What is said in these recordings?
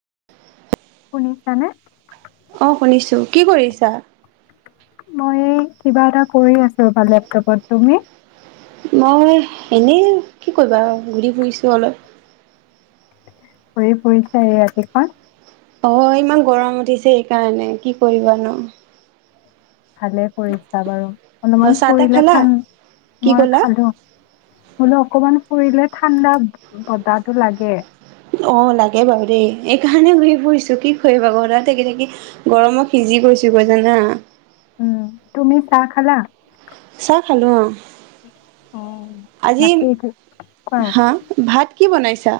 [inaudible] শুনিছানে? অ, শুনিছো। কি কৰিছা? মই কিবা এটা কৰি আছো বা লেপটপত। তুমি? মই এনেই। কি কৰিবা আও, ঘূৰি ফুৰিছো অলপ। ঘূৰি ফূৰিছা এই ৰাতিখন? অ, ইমান গৰম উঠিছে সেইকাৰণে, কি কৰিবা নো। ভালে কৰিছা বাৰু। অ অলপমান চাহ তাহ ফুৰিলে খালা ভাল, কি মই ক'লা খালো। বোলো অকমান- ফুৰিলে ঠাণ্ডা বতাহটো লাগে। অ, লাগে বাৰু দেই। এইকাৰণে ঘূৰি ফুৰিছো, কি কৰিবা ঘৰত থাকি, থাকি, গৰমত সিজি গৈছো গৈ জানা। উম, তুমি চাহ খালা? চাহ খালোঁ, অহ। অঁ তাকেই। কোৱা? হা ভাত কি বনাইছা?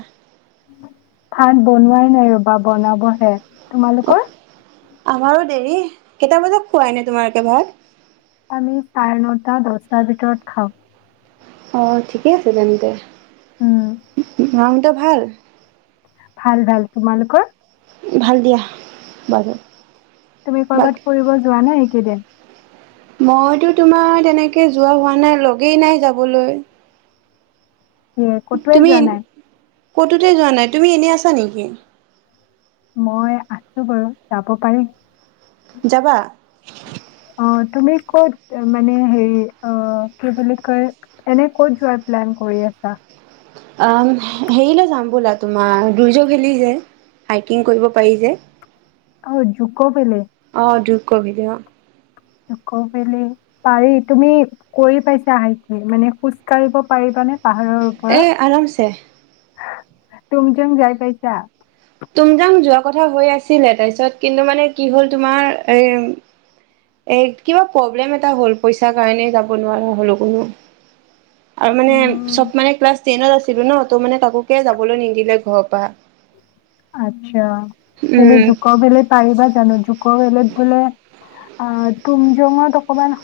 ভাত বনোৱাই- নাই ৰ'বা বনাব হে। অ তোমালোকৰ? আমাৰো দেৰি। কেইটা বজাত খোৱা এনেই তোমালোকে ভাত? আমি চাৰে নটা, দছটাৰ ভিতৰত খাওঁ। অঁ ঠিকে আছে, তেন্তে। উম, [unintelligible] ঘৰত ভাল? ভাল, ভাল। তোমালোকৰ? ভাল দিয়া বাৰু। তুমি কৰবাত বাকী ফুৰিব যোৱা নাই? [unintelligible] মই'তো তোমাৰ তেনেকে যোৱা হোৱা নাই, লগেই নাই যাবলৈ। এ ক'তোৱে তুমি যোৱা নাই? ক'তোতে যোৱা নাই, তুমি এনেই আছা নেকি? মই আছো বাৰু যাব পাৰিম। যাবা? অঁ তুমি ক'ত মানে, হেৰি কি বুলি কয়, এনেই ক'ত যোৱাৰ প্লেন কৰি আছা? আ হেৰিলৈ যাম বলা। তোমাৰ দুইৰ্য খেলি যে হাইকিং কৰিব পাৰি যে। অঁ যুক পেলে। অ যুকোৱেলি অ। যুকোৱেলী পাৰি তুমি কৰি পাইছা হাই কি মানে খোজ কঢ়িব পাৰিবানে? এই আৰামছে তুম জং যাই পাইছা? তুম জাং যোৱা কথা হৈ আছিলে তাৰপিছত কিন্তু মানে কি হল তোমাৰ এ এ কিবা প্ৰব্লেম এটা হল পইচাৰ কাৰণে যাব নোৱাৰা হলো কোনো আৰু মানে উম, চব মানে ক্লাছ টেনত আছিলো ন ত মানে কাকে যাবলৈ নিদিলে ঘৰৰ পৰা। আচ্ছা। কিন্তু উম যোকোভেলি পাৰবা জানো? কৌ বেলেত বোলে অ তুম জাং অকমান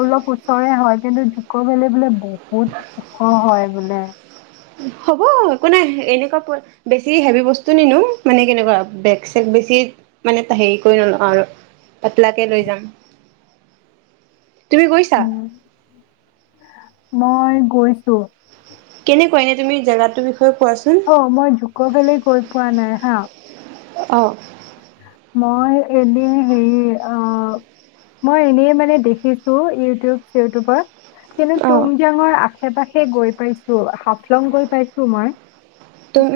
অলপ ওচৰে হয় কিন্তু জুক বলে বোলে বহুত বহুত ওখ হয় বোলে। হ'ব একো নাই এনেকুৱা বেছি হেভি বস্তু নিনো মানে কেনেকুৱা বেগ চেগ বেছি মানে হেৰি কৰি নলওঁ আৰু পাতলাকে লৈ যাম। তুমি গৈছা? উম। মই গৈছো। কেনেকুৱা এনে তুমি জেগাতটো বিষ অ মই জুক ভলিত গৈ পোৱা নাই হা। অ। মই এনেই হেৰি অ মই এনেই মানে দেখিছো ইউটিউব চি। কিন্তু অ তুম জাঙৰ আশা আশে পাশে গৈ পাইছো। লং গৈ পাইছো মই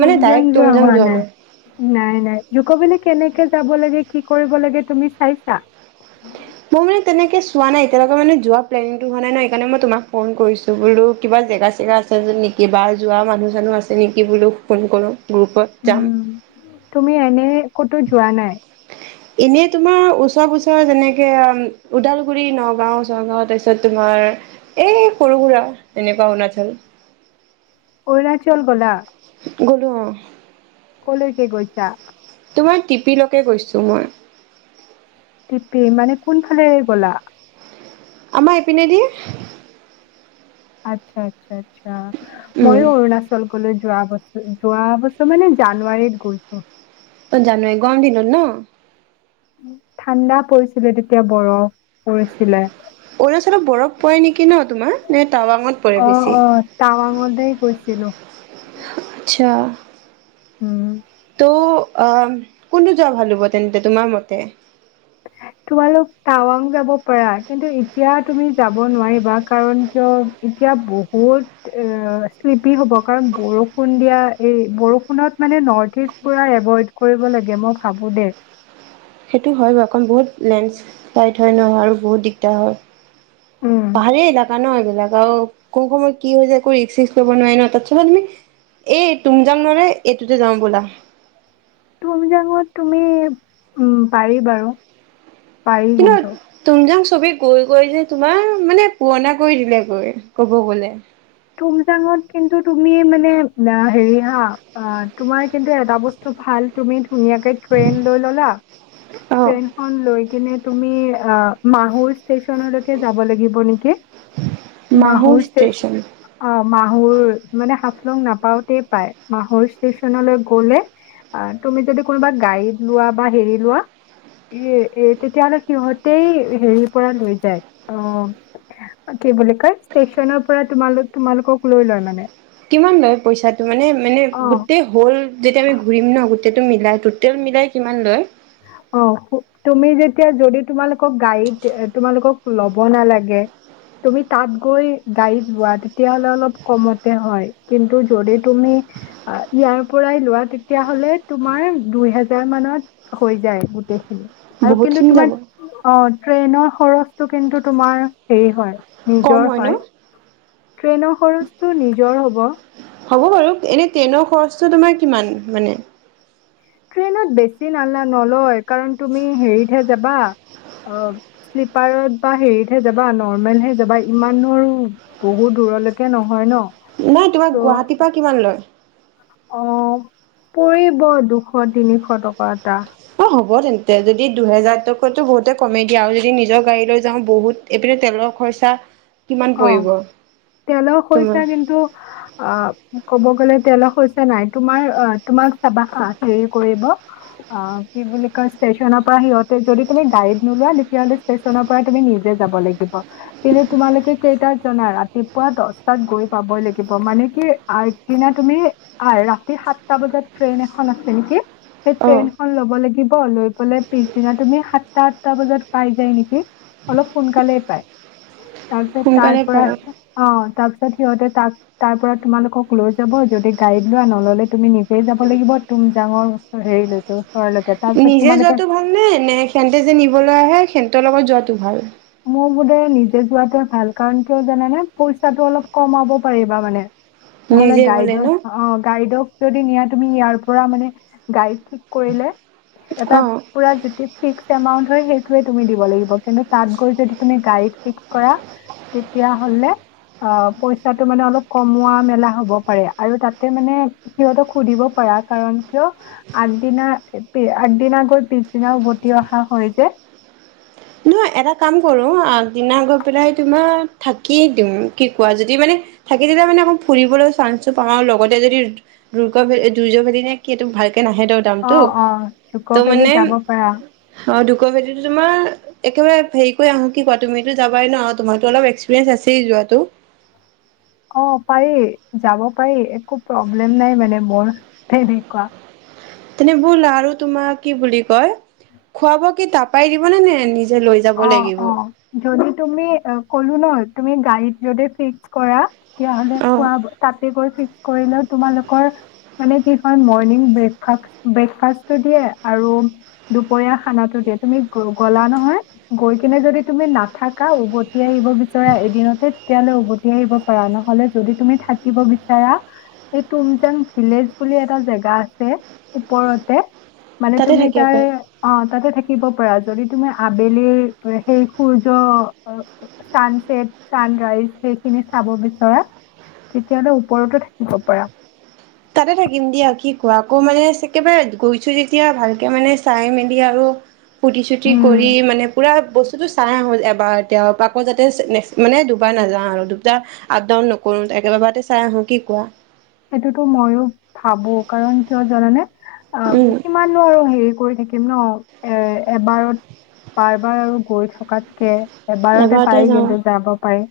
তুম যাগ যোৱা হোৱা নাই নাই আই ইউক'বিলিক কেনেকে যাব লাগে, কি কৰিব লাগে, তুমি চাইছা? মই মানে তেনেকে চোৱা নাই এতিয়ালৈকে মানে যোৱা প্লেনটো হোৱা নাই ন' সেকাৰণে মই তোমাক ফোন কৰিছোঁ বোলো কিবা জেগা চেগা আছে নেকি যোৱা মানুহ চানুহ আছে নেকি বোলো ফোন কৰোঁ। গ্ৰুপত যাম। উম। তুমি এনে ক'তো যোৱা নাই। এনে তোমাৰ ওচৰ পুছৰৰ যেনেকে ওদালগুৰি, নগাঁও, চগাঁও তাৰপিছত তোমাৰ এই সৰু-সুৰা এনেকুৱা অৰুণাচল। অৰুণাচল গ'লা? গ'লোঁ। কলৈকে গৈছা? তোমাৰ টিপিলৈকে গৈছোঁ মই। টিপি মানে কোনফালে গ'লা? আমাৰ এপিনে দি। আচ্ছা, আচ্ছা, আচ্ছা। অ', উম ময়ো অৰুণাচল কলৈ যোৱা বছৰ, যোৱা বছৰ মানে জানুৱাৰীত গৈছোঁ। অ', জানুৱাৰীত গৰম দিনত ন'। ঠাণ্ডা পৰিছিলে তেতিয়া বৰফ। পৰিছিলে। অৰুণাচলত বৰফ পৰে নেক কি নো তোমাৰ নেট? অ', অ', টাৱাঙলৈ গৈছিলোঁ। আচ্ছা উম। কোনটোত যোৱা ভাল হ'ব তেন্তে তোমাৰ মতে? তোমালোক টাৱাং যাব পাৰা। কিন্তু এতিয়া তুমি যাব নোৱাৰিবা, কাৰণ কিয়? এতিয়া বহুত, আ, শ্লিপি হ'ব কাৰণ বৰষুণ দিয়া, এই বৰষুণত মানে নৰ্থ-ইষ্ট পুৰা এভইড কৰিব লাগে, মই ভাবোঁ দে সেইটো হয় বাৰু, কাৰণ বহুত লেণ্ডস্লাইড হয় ন আৰু বহুত দিগদাৰ হয়। উম, পাহাৰীয়া এলেকা ন, এইবোৰ? নেযাওঁ, কোন সময়ত কি হৈ যায়, একো ৰিস্ক-চিস্ক ল'ব নোৱাৰি ন। তাতচে ভাল, তুমি এই, টুমযাঙ মানে, এইটোতে যাওঁ বলা। টুমযাঙত তুমি উম, পাৰি বাৰু। পাৰি কিন্তু তুমজাং চবেই গৈ গৈ যে তোমাৰ, মানে পুৰণা কৰি দিলে গৈ, ক'ব গ'লে টুমযাঙত কিন্তু তুমি, মানে আ, হেৰি হা, আ, তোমাৰ কিন্তু এটা বস্তু ভাল, তুমি ধুনীয়াকে ট্ৰেইন লৈ ল'লা, অ ট্ৰেইনখন লৈ কিনে তুমি আ, মাহৌৰ ষ্টেচনলৈকে যাব লাগিব নেকি, মাহৌৰ ষ্টেচন অ', মাহৌৰ মানে হাফলং নাপাওঁতেই পাই। মাহৌৰ ষ্টেচনলৈ গ'লে, তুমি যদি কোনোবা গাইড লোৱা বা হেৰি লোৱা, এই, তেতিয়াহ'লে সিহঁতেই হেৰি পৰা লৈ যায়। অ', কি বুলি কয় ষ্টেচনৰ পৰা তোমালোক তোমালোকক লৈ লয় মানে কিমান লয় পইচাটো? মানে, মানে অ গোটেই হওঁল যেতিয়া আমি ঘূৰিম ন' সেইটো মিলাই, টোটেল মিলাই কিমান লয়? অ, তুমি যেতিয়া যদি তোমালোক কক গাইড তোমালোকক লব নালাগে, তুমি তাত গৈ গাড়ীত লোৱা তেতিয়াহলে অলপ কমতে হয়। কিন্তু যদি তুমি ইয়াৰ পৰাই লোৱা তেতিয়াাহলে তোমাৰ দুই হেজাৰ মানত হৈ যায় গোটেই। আৰু কিন্তু বহুতখিনি যাব তোমাৰ অ' ট্ৰেইনৰ খৰচটো কিন্তু তোমাৰ হেৰি হয়। কম নিজৰ ন হয়। ট্ৰেইনৰ খৰচটো নিজৰ হব। হ'ব বাৰু এনে ট্ৰেইনৰ খৰচটো তোমাৰ কিমান মানে? ট্ৰেইনত বেছি মানে নলয়, কাৰণ তুমি হেৰিতহে যাবা অ শ্লিপাৰত বা হেৰিতহে যাবা নৰ্মেলহে যাবা ইমান আৰু বহুত দূৰলৈকে নহয় ন। নাই তোমাক ত' গুৱাহাটীৰ পৰা কিমান লয়? অ', পৰিব দুশ তিনিশ টকা এটা। অ', হ'ব তেন্তে যদি দুহেজাৰ টকো বহুতে কমে দিয়া আৰু যদি নিজৰ গাড়ী লৈ যাওঁ বহুত এইপিনে তেলৰ খৰচা কিমান অ', পৰিব তেলৰ তোমাৰ খৰচা কিন্তু আহ ক'ব গলে তেলৰ খৰচা নাই, তোমাৰ তোমাক চাবা হাঁ হেৰি কৰিব অ কি বুলি কই ষ্টেচনৰ পৰা সিহতে যদি তুমি গাইড নোলোৱা তেতিয়ালে ষ্টেচনৰ পৰা তুমি নিজে যাব লাগিব। কিন্তু তোমালোকে কেইটাত জনা ৰাতিপুৱা দহটাত গৈ পাবই লাগিব। মানে আগদিনা তুমি আহ ৰাতি সাতটা বজাত ট্ৰেইন এখন আছে নেকি, সেই অ ট্ৰেইন খন লব লাগিব, লৈ পেলাই পিছদিনা তুমি সাতটা আঠটা বজাত পাই যায় নেকি, অলপ সোনকালে পাই। তাৰপিছত তাৰ সোনকালে পৰা পায় অ' তাৰপিছত, ছত সিহঁতে তাক তাৰ পৰা তোমালোকক লৈ যাব। যদি গাইড লোৱা নহলে তুমি নিজেই যাব লাগিব তুম জাঙৰ ওচৰ হেৰিলৈকে ওচৰলৈকে। তাৰপিছত নিজে তোমালোকে যোৱাটো ভাল নে, নে সেহঁতে যে নিবলৈ আহে সেহ তেওঁৰ লগত যোৱাটো ভাল? মোৰ বোধে নিজে যোৱাতোৱে ভাল, কাৰণ কিয় জানে পইচাটো অলপ কমাব পাৰিবা মানে। নহ'লে নিজে গলে ন গাইদক অ' গাইদক য নিয়া তুমি ইয়াৰ পৰা মানে গাড়ী থিক কৰিলে এটা অ পুৰা যিটো ফিক্স এমাউন্ত হয় সেইটোয়ে তুমি দিব লাগিব কিন্তু। তাত গৈ যদি তুমি গাড়ীত ফিক্স কৰা, তেতিয়া হলে অঁ পইছাটো মানে অলপ লোৱা নোলোৱা হব পাৰে, সেইটো মানে শুধিব পাৰা কাৰণ কিয়? আগ দিনা গৈ পিছ দিনা উভটি অহা হয় যে। নহয় এটা কাম কৰো আগদিনা গৈ পেলাই তোমাৰ থাকি দিম কি কোৱা যদি মানে থাকি দিলে মানে অকৌ ফুৰিবলৈ চান্সো পাওঁ আৰু লগতে যদি দুূৰ্গ ভ দুৰ্য ভেলী নে কি এইটো ভাল ত নাহে তো অ দামটো অ জুক তো ভেলি মানে যাব পাৰা অ', দুক ভেলিটো তোমাৰ একেবাৰে হেৰি কৰি আহোঁ কি কোৱা তুমিতো যাবাই ন তোমাৰতো অলপ এক্সপিৰিয়েন্ঞ্চ আছেই যোৱাটো। অ' পাৰি যাব পাৰি একো প্ৰব্লেম নাই মানে মোৰ তেনেকুৱা। তেনে বলা আৰু তোমাক কি বুলি কয় খুৱাব কি তাপাই দিব নে নে নিজ অ' অ' যদি। তুমি কলো ন তুমি গাইড যদি ফিক্স কৰা। তেতিয়াহ'লে অ খোৱা তাতে গৈ কৰি লোৱা তোমাৰলোকৰ মানে কি কয়, মৰ্নিং ব্ৰেক ফাৰ্ষ্টটো দিয়ে আৰু দূপৰীয়া খানা টো দিয়ে। তুমি গলা নহয়। গৈ কিনে যদি তুমি নাথাকা উভতি আহিব বিচাৰ এদিনতে তেতিয়ালে উভতি আহিব পাৰা নহলে যদি তুমি থাকিব বিচাৰা এই তুমজাং ভিলেজ বুলি এটা জেগা আছে ওপৰতে। মানে তাতে তুমি থাকিব তাৰ পাই অ তাতে থাকিব। যদি তুমি আবেলিৰ। সেই সূৰ্য চানচেট চানৰাইজ সেইখিনি চাব বিচৰা তেতিয়াহলে ওপৰতো থাকিব পাৰা। তাতে থাকিম দিয়া কি কোৱা আকৌ মানে একেবাৰে গৈছো যেতিয়া ভালকে মানে চাই মেলি আৰু। ফু্তি চুতি উম কৰি মানে পুৰা বস্তুটো চাই আহো এবাৰতে আও, আকৌ যাতে নেক্সট মানে দুবাৰ নাযাওঁ আৰু, দুবাৰ আপ ডাউন নকৰো, একেববাৰেতে চাই আহো কি কোৱা? সেইটোতো ময়ো ভাবো, কাৰণ কিয় জানানে? অ, উম কিমাননো আৰু হেৰি কৰি থাকি কিম ন? এ এবাৰত বাৰ বাৰ আৰু গৈ থকাতকে এবাৰতে পাৰি কিন্তু যাব পাৰি।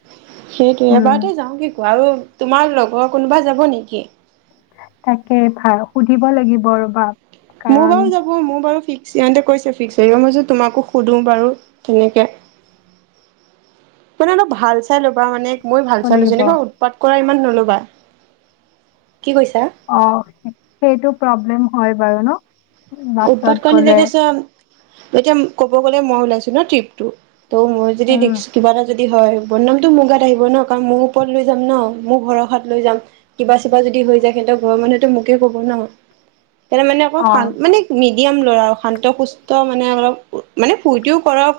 সেইটোৱে উম। এবাৰতে যাওঁ কি কোৱা, আৰু তোমাৰ লগৰ কোনোবা যাব নেকি? তাকে, ভাল, সুধিব লাগিব ৰ'বা। মোৰ কাৰণ বাৰু যাবই, মোৰ বাৰু থিক [unintelligible] কৈছে ফিক্স হব মই ভাইছো তোমাকো সুধো বাৰু তেনেকে, মানে অলপ ভাল চাই ল'বা মানে মইও ভাল ক'ব চাই লৈছো, লাগিব এনেকুৱা অ উৎপাত কৰা ইমান নলবা। কি কৈছা? অ, সেইটো প্ৰব্লেম হয় বাৰু ন? বাছত উৎপাত কৰা [unintelligible] গ'লে এতিয়া ক'ব গ'লে মই ওলাইছো ন ট্ৰিপটোত ত' মই যদি উম। ৰিক্স, কিবা এটা যদি হয়, বদনামটো মোৰ গাত আহিব ন, কাৰণ মোৰ ওপৰত লৈ যাম ন, মোৰ ভৰসাত লৈ যাম, কিবা চিবা যদি হৈ যায় সিহঁতৰ ঘৰৰ মানুহেতো মোকে কব ন। ত মানে আকৌ অঁ, খান মানে মেডিয়াম ল'ৰা আৰু শান্ত সুস্থ মানে অলপ মানে ফূৰ্তিও কৰে আও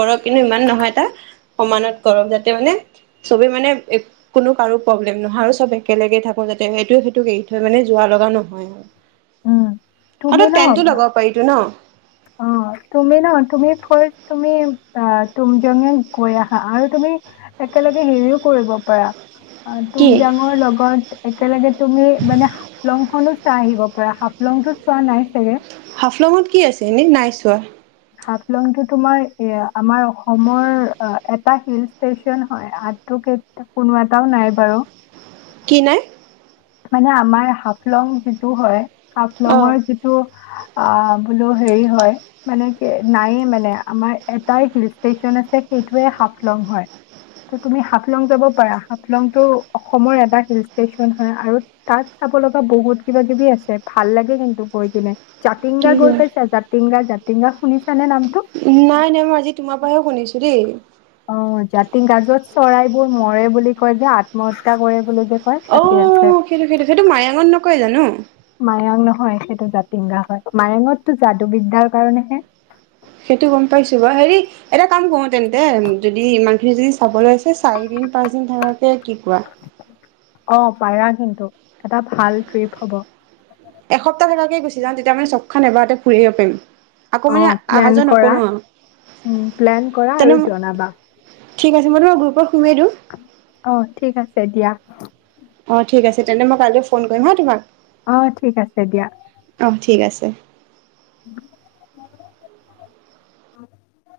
কৰক, কিন্তু ইমান নহয় এটা সমানত কৰক, যাতে মানে চবে মানে কোনো কাৰো প্ৰব্লেম নহয়, আৰু চব একেলগে থাকো যাতে এইটোয়ে সেইটোক এৰি থৈ মানে যোৰা লগা নহয় আৰু। উম, তুমি টেনটো লগাব পাৰি‌ তো ন? অ', তুমি ন, তুমি থৈ তুমি অ, তুমজেঙত গৈ আহা আৰু তুমি একেলগে হেৰিও কৰিব পাৰা। অ, কি তুমজাঙৰ লগত একেলগে তুমি মানে হাফলং খনো চাই আহিব পাৰা, হাফলংতো চোৱা নাই চাগে! হাফলংত কি আছে? এনেই নাই চোৱা। হাফলং টো তোমাৰ এ আমাৰ অসমৰ এটা হিল ষ্টেচন হয়, [unintelligible] কোনো এটাও নাহে বাৰু। কি নাই? মানে আমাৰ হাফলং যিটো হয় অ হাফলং ৰ যিটো অ', বোলো হেৰি হয় মানে নাই এ মানে, আমাৰ এটাই হিল ষ্টেচন আছে সেইটোয়ে হাফলং হয়। ত তুমি হাফলং যাব পাৰা হাফলংটো অসমৰ এটা হিল ষ্টেচন হয়, আৰু তাত চাব লগা বহুত কিবা কিবি আছে। ভাল লাগে কিন্তু গৈ কিনে। কি জাতিংগা গৈ কোৱা পাইছা, জাতিংগা জা [unintelligible] শুনিছা নে নামটো? নাই নাই মই আজি তোমাৰ পৰাহে শুনিছো দেই অ', জাতিংগা য'ত চৰাই বোৰ মৰে বুলি কয় যে আত্মহত্যা কৰে বুলি যে কয় অ তাতে আছে সেইটো সেইটো সেইটো মায়ঙত নকয় জানো? মায়ং নহয় সেইটো জাতিংগা হয় মায়ঙতটো যাদু বিদ্যাৰ কাৰণেহে। সেইটো গম পাইছো বাৰু হেৰি এটা কাম কৰো তেন্তে যদি ইমানখিনি যদি চাবলৈ আছে চাৰিদিন পাঁচদিন থাকাকে কি কোৱা? অ পাৰা কিন্তু এটা ভাল ট্ৰিপ হ'ব। এসপ্তাহ থকাকে গুচি যাওঁ তেতিয়া মানে চবখন এবাৰতে ফুৰি আহিব পাৰিম। আকৌ অ মানে অহা প্লেন যোৱা কৰা নকৰো আৰু উ প্লেন কৰা তেনে আৰু জনাবা, ঠিক আছে মই তোমাক গ্ৰুপত সোমিয়াই দিওঁ অ ঠিক আছে দিয়া। অ ঠিক আছে তেন্তে মই কাইলৈ ফোন কৰিম হা তোমাক? অ ঠিক আছে দিয়া অ ঠিক আছে। [unintelligible] [unintelligible]